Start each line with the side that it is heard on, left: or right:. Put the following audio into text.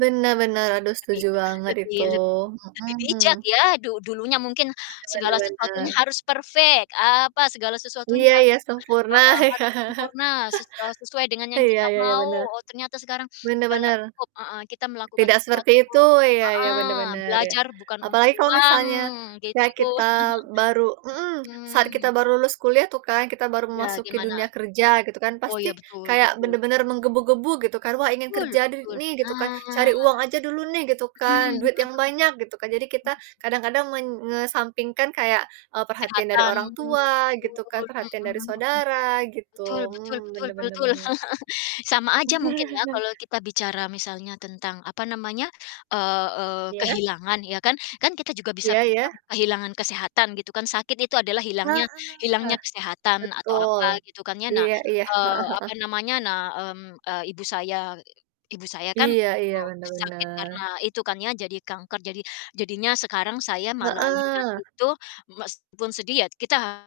right: Benar benar, aduh
left: Lebih
right: setuju banget
left: lebih
right: itu.
left: leb lebih bijak
right: Mhm.
left: ya, du dulunya mungkin
right: Benar
left: segala
right: benar
left: sesuatunya
right: benar.
left: harus perfect, apa, segala sesuatunya
right: Iya
left: harus,
right: iya, sempurna,
left: eee,
right: ya.
left: harus sempurna, se eee, sesuai dengan yang
right: Iya
left: kita
right: iya,
left: mau.
right: benar,
left: Oh, ternyata sekarang
right: benar
left: segala
right: benar.
left: cukup, heeh, kita melakukan
right: Tidak seperti
left: sesuatu,
right: itu, iya iya,
left: heeh,
right: benar benar, ya.
left: belajar bukan untuk
right: Apalagi kalau
left: uang,
right: misalnya ya
left: gitu.
right: kita baru mmm, saat kita
left: Mhm.
right: baru lulus kuliah tuh kan, kita baru
left: Ya,
right: memasuki
left: gimana?
right: dunia kerja, gitu kan,
left: Oh,
right: pasti
left: ya, betul
right: kayak
left: betul.
right: bener-bener menggebu-gebu, gitu kan, wah, ingin
left: Betul
right: kerja de
left: betul,
right: nih, gitu kan,
left: nah.
right: cari uang aja dulu nih, gitu
left: Mhm
right: kan,
left: mhm mhm
right: duit yang banyak, gitu kan. Jadi kita
left: mhm.
right: kadang-kadang men ngesampingkan kayak, eee, perhatian dari
left: Kesehatan,
right: orang
left: mmm,
right: tua, gitu kan,
left: betul.
right: perhatian
left: Mhm
right: dari
left: mhm.
right: saudara, gitu.
left: Betul betul
right: Mmm,
left: betul
right: benar benar
left: betul.
right: benar.
left: Sama aja mungkin ya, kalau kita bicara misalnya tentang, apa namanya, eee eee,
right: Iya?
left: kehilangan, ya kan? Kan kita juga bisa
right: Iya iya?
left: bilang kehilangan kesehatan gitu kan. Sakit itu adalah hilangnya
right: Heeh,
left: hilangnya kesehatan atau apa
right: betul,
left: gitu kan, ya. Nah
right: iya iya,
left: eee, apa
right: heeh heeh.
left: namanya, nah, mmm, eee, ibu saya ibu saya kan,
right: Iya iya,
left: eee,
right: benar
left: sakit karena
right: benar.
left: itu kan ya, jadi kanker, jadi jadinya sekarang saya malah lihat
right: Heeh.
left: itu, meskipun sedih ya kita